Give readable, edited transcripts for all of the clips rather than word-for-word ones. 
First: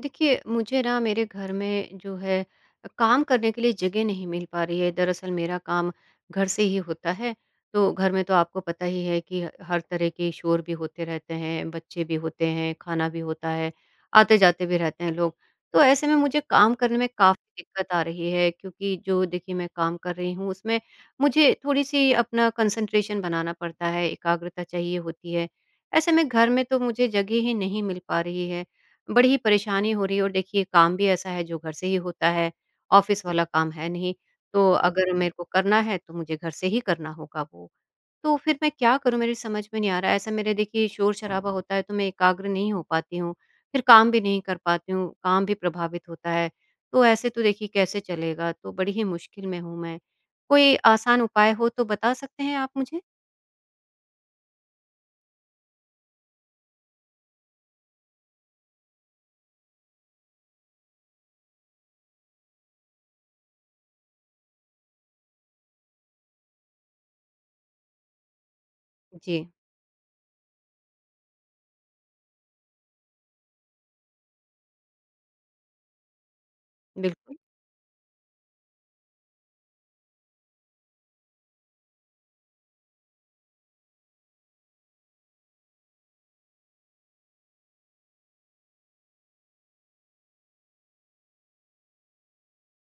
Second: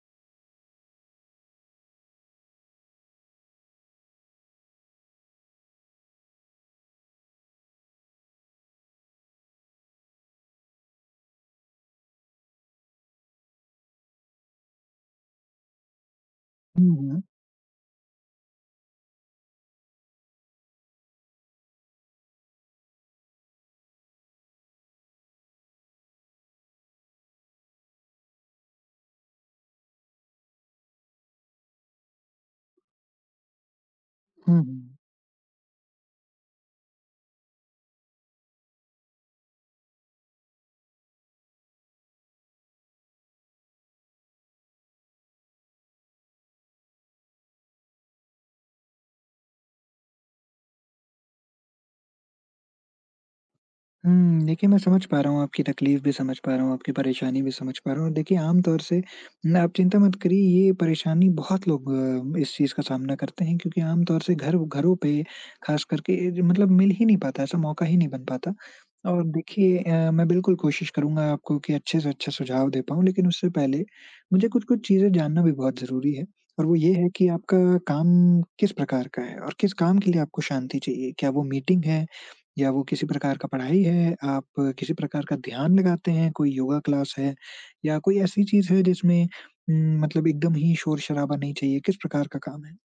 देखिए, मुझे ना मेरे घर में जो है काम करने के लिए जगह नहीं मिल पा रही है। दरअसल मेरा काम घर से ही होता है, तो घर में तो आपको पता ही है कि हर तरह के शोर भी होते रहते हैं, बच्चे भी होते हैं, खाना भी होता है, आते-जाते भी रहते हैं लोग। तो ऐसे में मुझे काम करने हुँ, में हुँ। काफ़ी दिक्कत आ रही है क्योंकि जो देखिए मैं काम कर रही हूँ उसमें मुझे थोड़ी-सी अपना कंसंट्रेशन बनाना पड़ता है, एकाग्रता चाहिए होती है। ऐसे में घर में तो मुझे जगह ही नहीं मिल पा रही है। बड़ी परेशानी हो रही है और देखिए काम भी ऐसा है जो घर से ही होता है, ऑफ़िस वाला काम है नहीं, हुँ, तो हुँ। अगर मेरे को करना है तो मुझे घर से ही करना होगा वो। तो फिर मैं क्या करूँ मेरी समझ में नहीं आ रहा है, ऐसा मेरे देखिए शोर-शराबा होता है तो मैं एकाग्र नहीं हो पाती हूँ, फिर काम भी नहीं कर पाती हूँ, काम भी प्रभावित होता है, तो ऐसे तो देखिए कैसे चलेगा? तो बड़ी ही मुश्किल में हूँ मैं। कोई आसान उपाय हो तो बता सकते हैं आप मुझे? देखिए मैं समझ पा रहा हूँ आपकी तकलीफ़ भी समझ पा रहा हूँ, आपकी परेशानी भी समझ पा रहा हूँ और देखिए आम तौर से ना आप चिंता मत करिए ये परेशानी बहुत लोग इस चीज़ का सामना करते हैं क्योंकि आम तौर से घर घरों पे ख़ास करके ज मतलब मिल ही नहीं पाता, ऐसा मौका ही नहीं बन पाता। और जी, देखिए मैं बिल्कुल कोशिश करूँगा आपको कि अच्छे से अच्छा सुझाव दे पाऊँ लेकिन उससे पहले मुझे कुछ-कुछ चीज़ें जानना भी बहुत ज़रूरी है और वो ये है कि बिल्कुल। आपका काम किस प्रकार का है और किस काम के लिए आपको शांति चाहिए? क्या वो मीटिंग है? या वो किसी प्रकार का पढ़ाई है, आप किसी प्रकार का ध्यान लगाते हैं, कोई योगा क्लास है या कोई ऐसी चीज़ है जिसमें मतलब एकदम ही शोर-शराबा नहीं चाहिए, किस प्रकार का काम है?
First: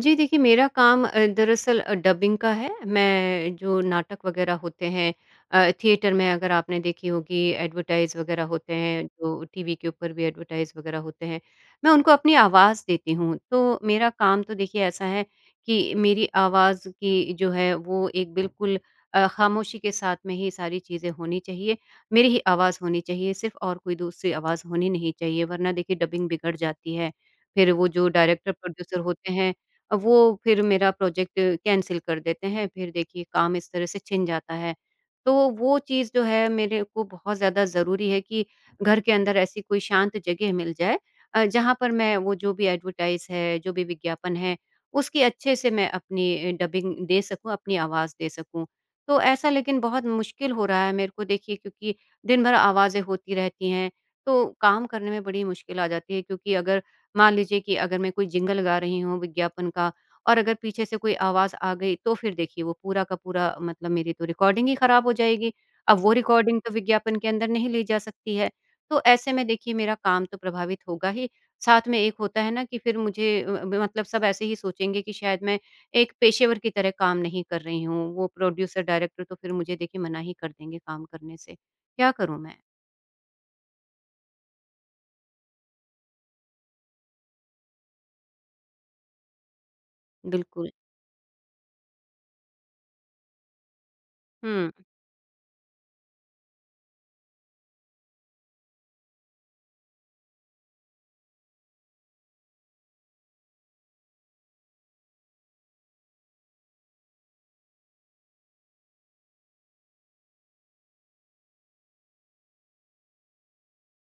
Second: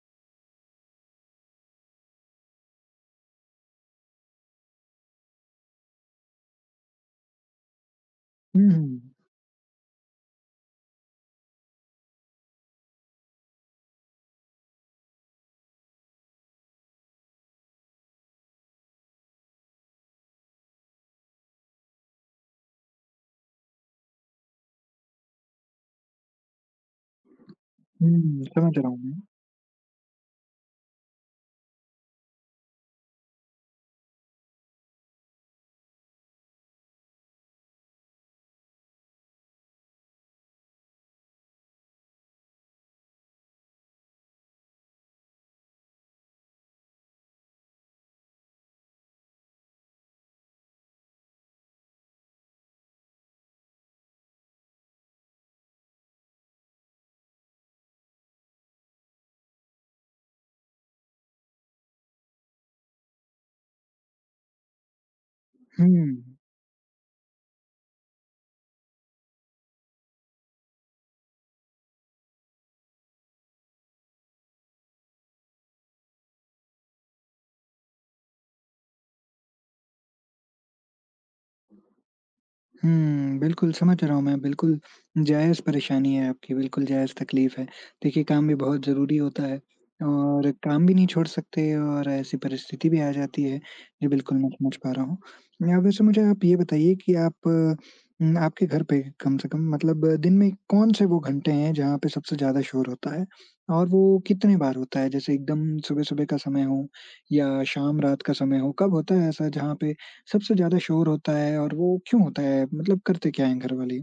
जी देखिए मेरा काम दरअसल डबिंग का है। मैं जो नाटक वग़ैरह होते हैं थिएटर में अगर आपने देखी होगी एडवर्टाइज़ वग़ैरह हुँ, होते हैं, हुँ। जो टीवी के ऊपर भी एडवर्टाइज़ वग़ैरह होते हैं, मैं उनको अपनी आवाज़ देती हूँ। तो मेरा काम तो देखिए ऐसा है कि मेरी आवाज़ की जो है वो एक बिल्कुल ख़ामोशी के साथ में ही सारी चीज़ें होनी चाहिए। मेरी ही आवाज़ होनी चाहिए सिर्फ़ और कोई दूसरी आवाज़ होनी नहीं चाहिए वरना देखिए डबिंग बिगड़ जाती है। फिर वो जो डायरेक्टर, समझ रहा हूँ प्रोड्यूसर मैं। होते हैं वो फिर मेरा प्रोजेक्ट कैंसल कर देते हैं, फिर देखिए काम इस तरह से छिन जाता है। तो वो चीज़ जो है मेरे को बहुत ज़्यादा ज़रूरी है कि घर के अंदर ऐसी कोई शांत जगह मिल जाए जहाँ पर मैं वो जो भी एडवर्टाइज़ है, जो भी विज्ञापन है, उसकी अच्छे से मैं अपनी डबिंग दे सकूँ, अपनी आवाज़ दे सकूँ। तो ऐसा लेकिन बहुत मुश्किल हो रहा है मेरे को देखिए क्योंकि दिन भर आवाज़ें होती रहती हैं, तो काम करने में बड़ी मुश्किल आ जाती है क्योंकि अगर मान लीजिए कि अगर मैं कोई जिंगल गा रही हूँ विज्ञापन का और अगर पीछे से कोई आवाज़ आ गई तो फिर देखिए वो पूरा का पूरा मतलब मेरी तो रिकॉर्डिंग ही खराब हो जाएगी। हुँ। अब वो रिकॉर्डिंग तो विज्ञापन के अंदर नहीं ली जा सकती है। तो ऐसे में देखिए मेरा काम तो प्रभावित होगा ही, साथ में एक होता है ना कि फिर मुझे अ, ब मतलब सब ऐसे ही सोचेंगे कि शायद मैं एक पेशेवर की तरह काम नहीं कर रही हूँ। वो प्रोड्यूसर, डायरेक्टर तो फिर मुझे देखिए मना ही कर देंगे काम करने से। क्या करूँ मैं? बिल्कुल समझ रहा हूँ मैं, बिल्कुल जायज़ परेशानी है आपकी, बिल्कुल जायज़ तकलीफ़ है। देखिए काम भी बहुत ज़रूरी होता है और बिल्कुल। काम भी नहीं छोड़ सकते और ऐसी परिस्थिति भी आ जाती है। जी, बिल्कुल मैं हुँ। समझ पा रहा हूँ। या वैसे मुझे आप ये बताइए कि आप आपके घर पे कम से कम मतलब दिन में कौन से वो घंटे हैं जहाँ पे सबसे ज़्यादा शोर होता है? और वो कितने बार होता है? जैसे एकदम सुबह-सुबह का समय हो या शाम रात का समय हो, कब होता है ऐसा जहाँ पे सबसे ज़्यादा शोर होता है और वो क्यों होता है? मतलब करते क्या हैं घरवाले?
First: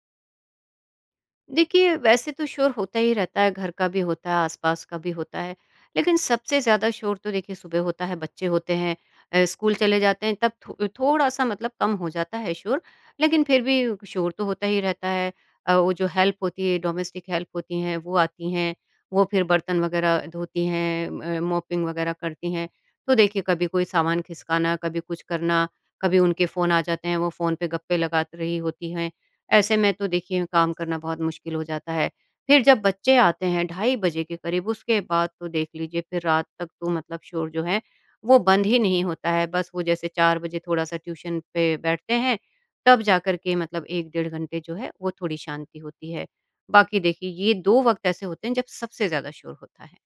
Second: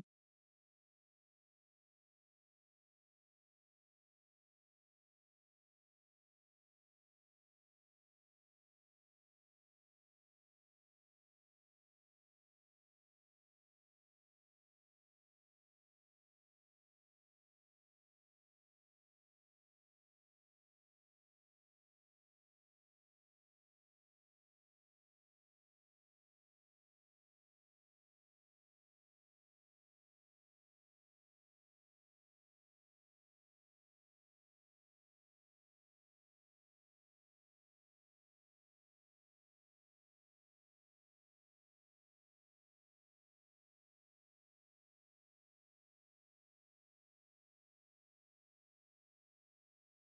देखिए, वैसे तो शोर होता ही रहता है, घर का भी होता है, आस-पास का भी होता है। लेकिन सबसे ज़्यादा शोर तो देखिए सुबह होता है, बच्चे होते हैं स्कूल चले जाते हैं तब थो थोड़ा-सा मतलब कम हो जाता है शोर, लेकिन फिर भी शोर तो होता ही रहता है। वो जो हेल्प होती है, डोमेस्टिक हेल्प होती हैं, वो आती हैं, वो फिर बर्तन वगैरह धोती हैं मॉपिंग वगैरह करती हैं। तो देखिए, कभी कोई सामान खिसकाना, कभी कुछ करना, कभी उनके फ़ोन आ जाते हैं, वो फ़ोन पे गप्पे लगा रही होती हैं। ऐसे में तो देखिए काम करना बहुत मुश्किल हो जाता है। फिर जब बच्चे आते हैं ढाई बजे के करीब उसके बाद तो देख लीजिए फिर रात तक तो मतलब शोर जो है वो बंद ही नहीं होता है। बस वो जैसे 4 बजे थोड़ा-सा ट्यूशन पे बैठते हैं, तब जाकर के मतलब 1 डेढ़ घंटे जो है वो थोड़ी शांति होती है। बाकी देखिए ये 2 वक़्त ऐसे होते हैं जब सबसे ज़्यादा शोर होता है।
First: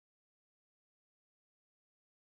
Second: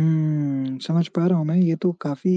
समझ पा रहा हूँ मैं। ये तो काफ़ी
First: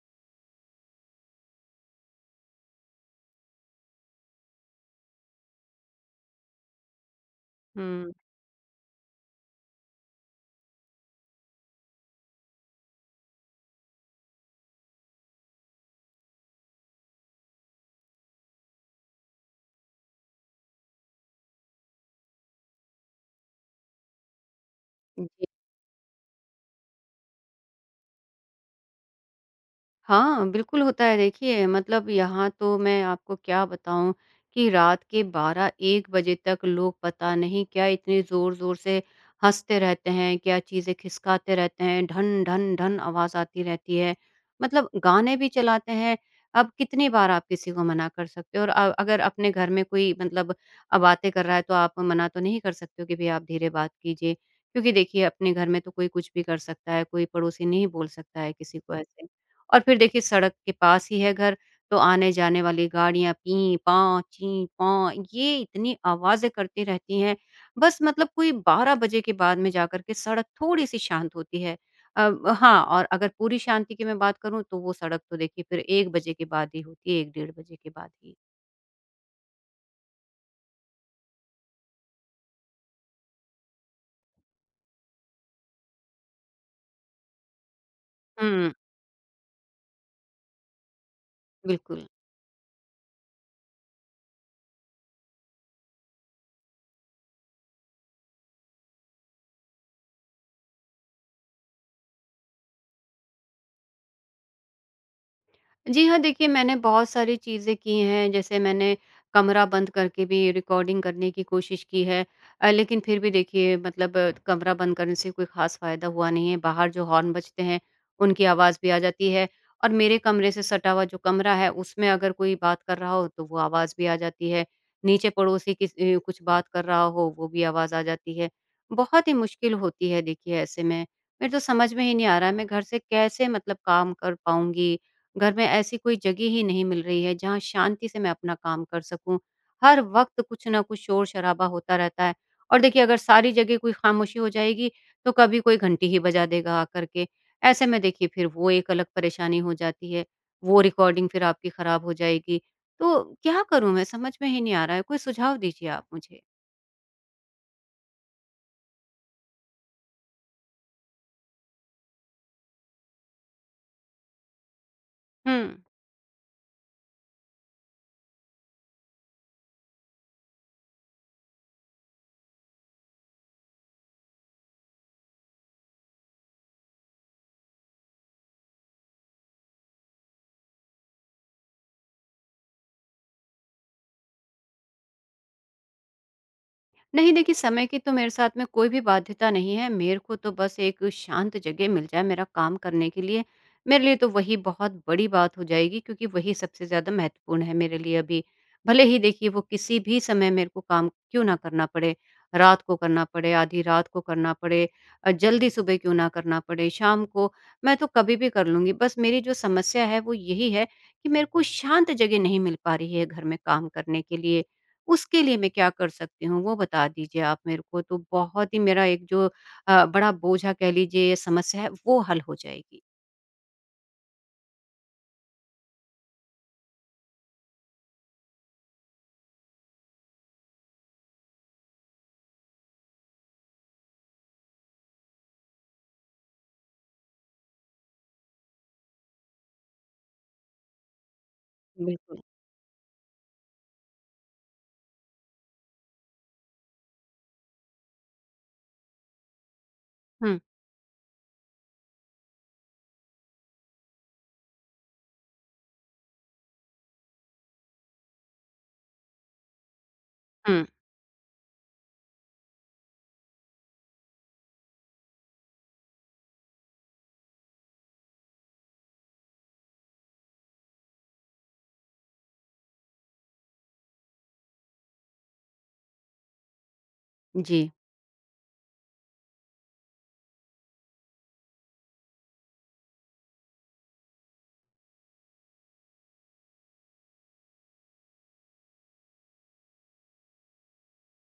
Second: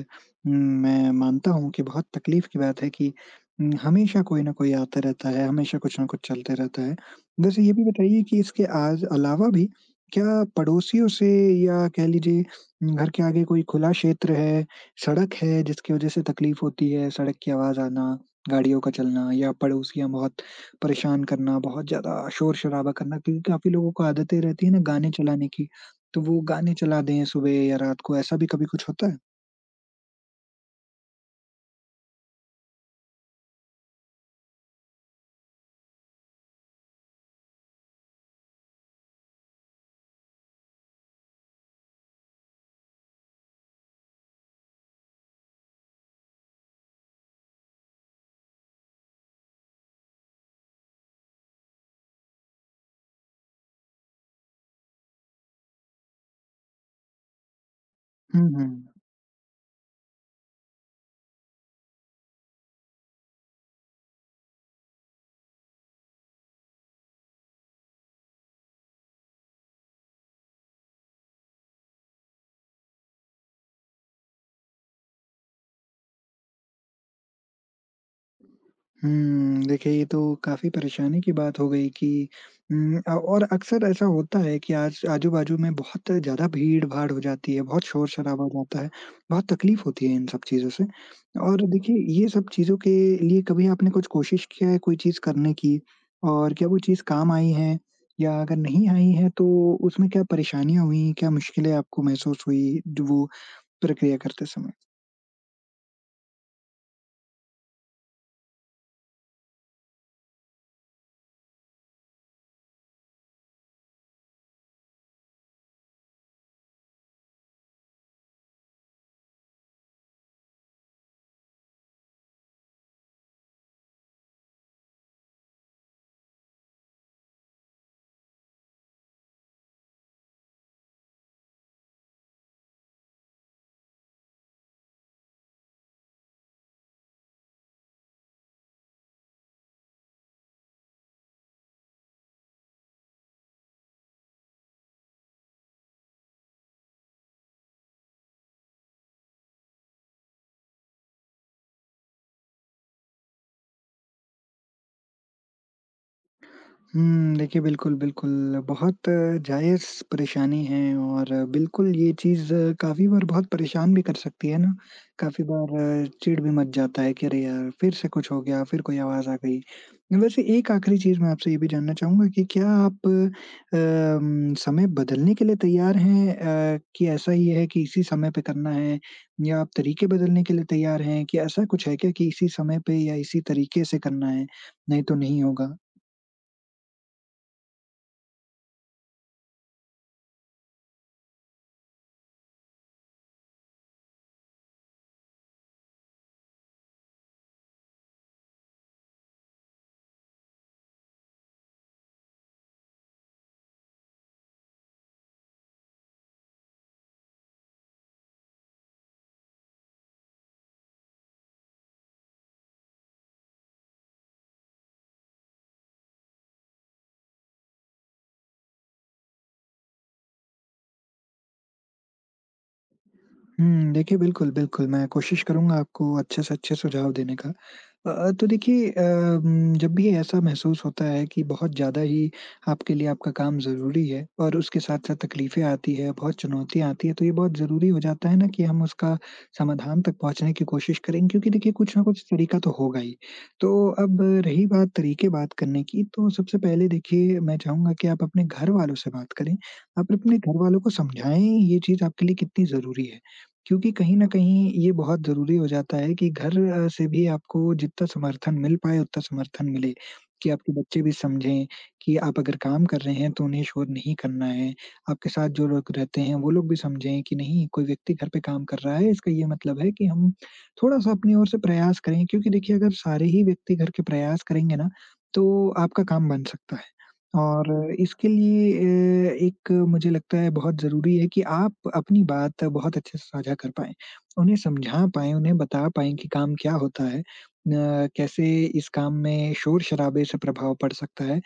अ, मैं मानता हूँ कि बहुत तकलीफ़ की बात है कि हमेशा कोई न कोई आता रहता है, हमेशा कुछ न कुछ चलते रहता है। वैसे ये भी हुँ। बताइए कि इसके आज अलावा भी क्या पड़ोसियों से या कह लीजिए घर के आगे कोई खुला क्षेत्र है, सड़क है जिसकी वज़ह से तकलीफ़ होती है, सड़क की आवाज़ आना, गाड़ियों का चलना या पड़ोसियाँ बहुत परेशान करना, बहुत ज़्यादा शोर-शराबा करना? क्योंकि काफ़ी लोगों को आदतें रहती है ना गाने जी। चलाने की। तो वो गाने चला दें सुबह या रात को, ऐसा भी कभी कुछ होता है? हाँ, बिल्कुल होता है। देखिए, मतलब यहाँ तो मैं आपको क्या बताऊँ कि रात के 12-1 बजे तक लोग पता नहीं क्या इतने ज़ोर-ज़ोर से हँसते रहते हैं, क्या चीज़ें खिसकाते रहते हैं, ढन, ढन, ढन आवाज़ आती रहती है। मतलब गाने भी चलाते हैं। अब कितनी बार आप किसी को मना कर सकते हो और अगर अपने घर में कोई मतलब बातें कर रहा है तो आप मना तो नहीं कर सकते हो कि भई आप धीरे बात कीजिए। क्योंकि देखिए अपने घर में तो कोई कुछ भी कर सकता है, कोई पड़ोसी नहीं बोल सकता हुँ, है किसी हुँ। को ऐसे। और फिर देखिए सड़क के पास ही है घर, तो आने-जाने वाली गाड़ियाँ पीं-पाँ, चीं-पॉं ये इतनी आवाज़ें करती रहती हैं। बस मतलब कोई 12 बजे के बाद में जाकर के सड़क थोड़ी-सी शांत होती है। अ, हाँ और अगर पूरी शांति की मैं बात करूँ तो वो सड़क तो देखिए फिर 1 बजे के बाद ही होती है, 1 डेढ़ बजे के बाद ही। देखिए ये तो काफ़ी परेशानी की बात हो गई कि और अक्सर ऐसा होता है कि आज आजू-बाजू में बहुत ज़्यादा भीड़-भाड़ हो जाती है, बहुत शोर-शराबा हो हुँ। जाता है, बहुत तकलीफ़ होती है इन सब चीज़ों से। और देखिए बिल्कुल। ये सब चीज़ों के लिए कभी आपने कुछ कोशिश किया है कोई चीज़ करने की? और क्या वो चीज़ काम आई है? या अगर नहीं आई है तो उसमें क्या परेशानियाँ हुईं, क्या मुश्किलें आपको महसूस हुई, जो वो प्रक्रिया करते समय? जी हाँ, देखिए मैंने बहुत सारी चीज़ें की हैं, जैसे मैंने कमरा बंद करके भी रिकॉर्डिंग करने की कोशिश की है। लेकिन फिर भी देखिए मतलब कमरा बंद करने से कोई ख़ास फ़ायदा हुआ नहीं है, बाहर जो हॉर्न बजते हैं, उनकी आवाज़ भी आ जाती है और मेरे कमरे से सटा हुआ जो कमरा है, उसमें अगर कोई बात कर रहा हो, तो वो आवाज़ भी आ जाती है। नीचे पड़ोसी कुछ बात कर रहा हो, वो भी आवाज़ आ जाती है। बहुत ही मुश्किल होती है देखिए ऐसे में। मेरे तो समझ में ही नहीं आ रहा है, मैं घर से कैसे मतलब काम कर पाऊँगी घर में ऐसी कोई जगह ही नहीं मिल रही है जहाँ शांति से मैं अपना काम कर सकूँ। हर वक़्त कुछ ना कुछ शोर-शराबा होता रहता है और देखिए अगर सारी जगह कोई खामोशी हो जाएगी तो कभी कोई घंटी ही बजा देगा आकर के। ऐसे में देखिए फिर वो एक अलग परेशानी हो जाती है, वो रिकॉर्डिंग फिर आपकी ख़राब हो जाएगी। तो क्या करूँ मैं समझ में ही नहीं आ रहा है, कोई सुझाव दीजिए आप मुझे? देखिए बिल्कुल, बिल्कुल बहुत जायज़ परेशानी है और बिल्कुल ये चीज़ काफ़ी बार बहुत परेशान भी कर सकती है ना। काफ़ी हुँ। बार चिढ़ भी मच जाता है कि अरे यार! फिर से कुछ हो गया, फिर कोई आवाज़ आ गई। वैसे एक आखिरी चीज़ मैं आपसे ये भी जानना चाहूँगा कि क्या आप समय बदलने के लिए तैयार हैं कि ऐसा ही है कि इसी समय पे करना है? या आप तरीके बदलने के लिए तैयार हैं कि ऐसा कुछ है क्या कि इसी समय पे या इसी तरीके से करना है, नहीं तो नहीं होगा? नहीं देखिए समय की तो मेरे साथ में कोई भी बाध्यता नहीं है मेरे को तो बस एक शांत जगह मिल जाए मेरा काम करने के लिए मेरे लिए तो वही बहुत बड़ी बात हो जाएगी क्योंकि वही सबसे ज़्यादा महत्वपूर्ण है मेरे लिए अभी भले ही देखिए वो किसी भी समय मेरे को काम क्यों ना करना पड़े रात को करना पड़े आधी रात को करना पड़े जल्दी सुबह क्यों ना करना पड़े शाम को मैं तो कभी भी कर लूँगी बस मेरी जो समस्या है वो यही है कि मेरे को शांत जगह नहीं मिल पा रही है घर में काम करने के लिए उसके लिए मैं क्या कर सकती हूँ वो बता दीजिए आप मेरे को तो बहुत ही मेरा एक जो बड़ा बोझा कह लीजिए ये समस्या है वो हल हो जाएगी। देखिए बिल्कुल, बिल्कुल, मैं कोशिश करूँगा आपको अच्छे से अच्छे सुझाव देने का। तो देखिए जब भी ऐसा महसूस होता है कि बहुत ज़्यादा ही आपके लिए आपका काम ज़रूरी है और उसके साथ-साथ तकलीफ़ें आती हैं, बहुत चुनौतियाँ आती हैं, तो ये बहुत ज़रूरी हो जाता है ना कि हम उसका समाधान तक पहुँचने की कोशिश करें क्योंकि देखिए कुछ ना कुछ बिल्कुल। तरीका तो होगा ही। तो अब रही बात तरीके बात करने की, तो सबसे पहले देखिए मैं चाहूँगा कि आप अपने घर वालों से बात करें। आप अपने हुँ, घर वालों को समझाएँ ये चीज़ आपके लिए कितनी ज़रूरी है। क्योंकि कहीं न कहीं ये बहुत ज़रूरी हो जाता है कि घर से भी आपको जितना समर्थन मिल पाए उतना समर्थन मिले, कि आपके हुँ। बच्चे भी समझें कि आप अगर काम कर रहे हैं तो उन्हें शोर नहीं करना है। आपके साथ जो लोग रहते हैं वो लोग भी समझें कि नहीं कोई व्यक्ति घर पे काम कर रहा है इसका ये मतलब है कि हम थोड़ा-सा अपनी ओर से प्रयास करें क्योंकि देखिए अगर सारे ही व्यक्ति घर के प्रयास करेंगे ना, तो आपका काम बन सकता है। और जी, इसके लिए एक मुझे लगता है बहुत ज़रूरी है कि आप अपनी बात बहुत अच्छे से साझा कर पाएँ। उन्हें समझा पाएँ, उन्हें बता पाएँ कि काम क्या होता है? कैसे इस काम में शोर-शराबे से प्रभाव पड़ सकता है?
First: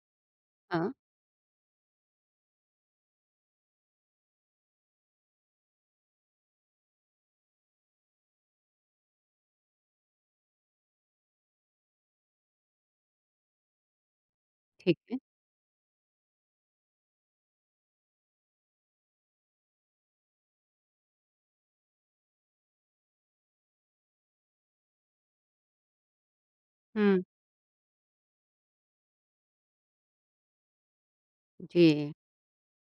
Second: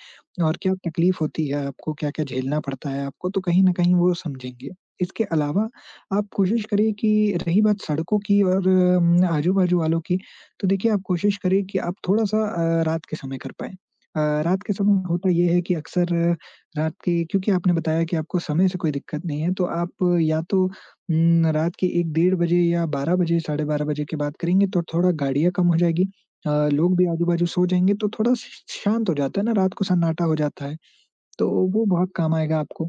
और क्या हाँ, तकलीफ़ होती है आपको? क्या-क्या झेलना पड़ता है आपको? तो कहीं न कहीं वो समझेंगे। इसके अलावा आप कोशिश करें कि रही बात सड़कों की और आजू-बाजू वालों की, तो देखिए आप कोशिश करें कि आप थोड़ा-सा रात के समय कर पाएँ। अ, रात के ठीक समय है। होता ये है कि अक्सर रात के क्योंकि आपने बताया कि आपको समय से कोई दिक्कत नहीं है, तो आप या तो रात के 1 डेढ़ बजे या 12 बजे, साढ़े 12 बजे के बाद करेंगे तो थोड़ा गाड़ियाँ कम हो जाएगी। लोग भी हुँ, आजू-बाजू सो जाएँगे तो थोड़ा श शांत हो जाता है ना, रात को सन्नाटा हो जाता है। तो वो जी। बहुत काम आएगा आपको।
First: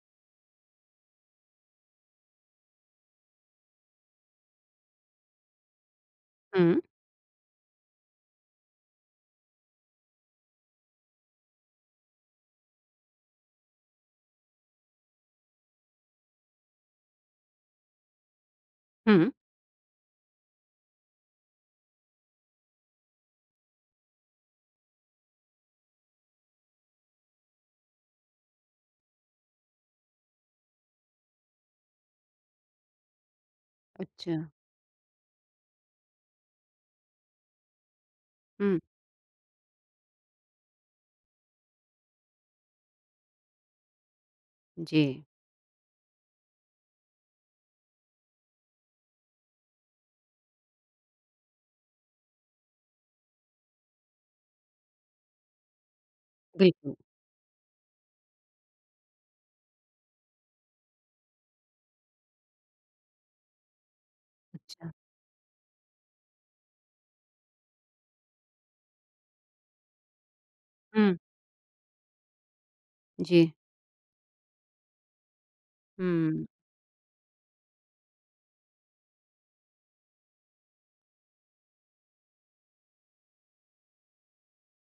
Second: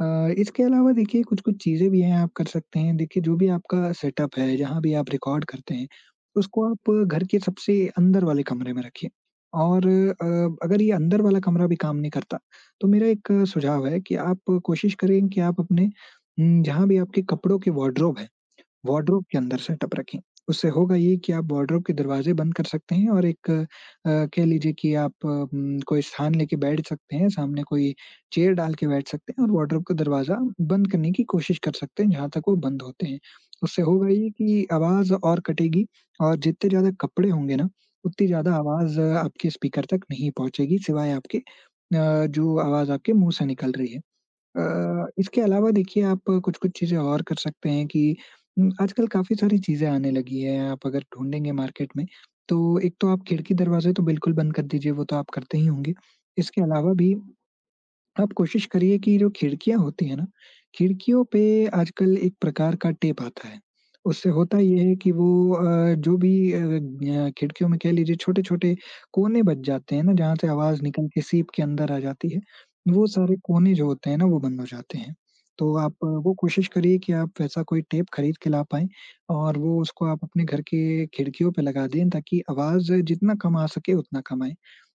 इसके अलावा देखिए कुछ-कुछ चीज़ें भी हैं आप कर सकते हैं। देखिए जो भी आपका सेटअप है, जहाँ भी आप रिकॉर्ड करते हैं, उसको हुँ, आप घर के सबसे अंदर वाले कमरे में रखिए और अगर ये अंदर वाला कमरा भी काम नहीं करता, तो मेरा एक सुझाव है कि आप कोशिश करें कि आप अपने जहाँ भी आपके कपड़ों के वार्डरोब है, वार्डरोब हुँ। के अंदर सेटअप रखें। उससे होगा ये कि आप वार्डरोब के दरवाज़े बंद कर सकते हैं और एक कह लीजिए कि आप कोई स्थान लेके बैठ सकते हैं, सामने कोई चेयर डाल के बैठ सकते हैं और वार्डरोब का दरवाज़ा बंद करने की कोशिश कर सकते हैं जहाँ तक वो बंद होते हैं। उससे होगा ये अच्छा, कि आवाज़ और कटेगी और जितने ज़्यादा कपड़े होंगे ना, उतनी ज़्यादा हुँ, आवाज़ आपके स्पीकर तक नहीं पहुँचेगी, सिवाय आपके जो आवाज़ आपके मुँह से निकल रही है। जी, इसके अलावा देखिए आप कुछ-कुछ चीज़ें और कर सकते हैं कि आजकल काफ़ी सारी चीज़ें आने लगी हैं, आप अगर ढूँढेंगे मार्केट में, तो एक तो आप खिड़की-दरवाज़े तो बिल्कुल बंद कर दीजिए, वो तो आप करते ही होंगे। इसके अलावा बिल्कुल। भी आप कोशिश करिए कि जो खिड़कियाँ होती हैं ना, खिड़कियों पे आजकल एक प्रकार का टेप आता है। उससे होता ये अच्छा, है कि वो जो भी खिड़कियों में कह लीजिए छोटे-छोटे कोने बच जाते हैं ना, जहाँ से आवाज़ निकल हुँ, के सीप के अंदर आ जाती है, वो सारे जी, कोने जो होते हैं ना, वो बंद हो जाते हैं। तो आप वो हुँ, कोशिश करिए कि आप वैसा कोई टेप खरीद के ला पाएँ और वो उसको आप अपने घर के खिड़कियों पे लगा दें ताकि आवाज़ जितना कम आ सके उतना कम आए।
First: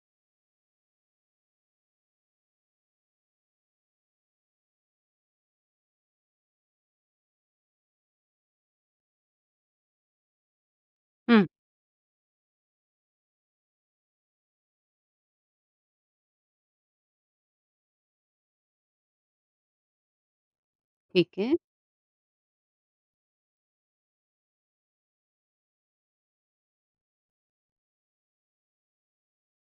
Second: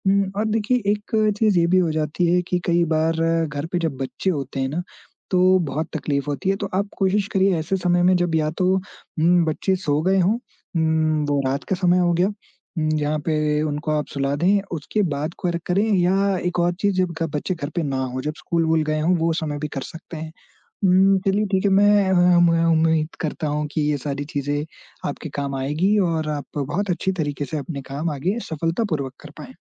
और देखिए एक चीज़ ये भी हो जाती है कि कई बार घर पे जब बच्चे होते हैं ना, तो बहुत तकलीफ़ होती है। तो आप कोशिश करिए ऐसे समय में जब या तो बच्चे सो गए हों, वो हुँ, रात का समय हो गया जहाँ पे उनको आप सुला दें, उसके बाद कर करें या एक और चीज़ जब घ बच्चे घर पे ना हों, जब स्कूल-वूल गए हों, वो समय भी कर सकते हैं। ठीक चलिए है। ठीक है, मैं उम्मीद करता हूँ कि ये सारी चीज़ें आपके काम आएगी और आप बहुत अच्छी तरीके से अपने काम आगे सफलतापूर्वक कर पाएँ।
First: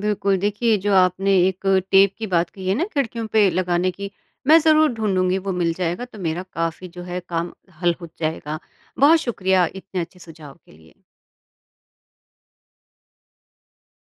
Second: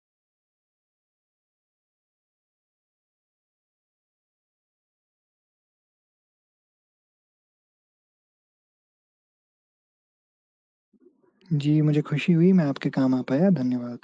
बिल्कुल, देखिए जो आपने एक टेप की बात कही है ना खिड़कियों पे लगाने की, मैं ज़रूर ढूँढूँगी वो मिल जाएगा तो मेरा काफ़ी जो है काम हल हो जाएगा। बहुत शुक्रिया इतने अच्छे सुझाव के लिए। जी, मुझे खुशी हुई मैं आपके काम आ पाया, धन्यवाद।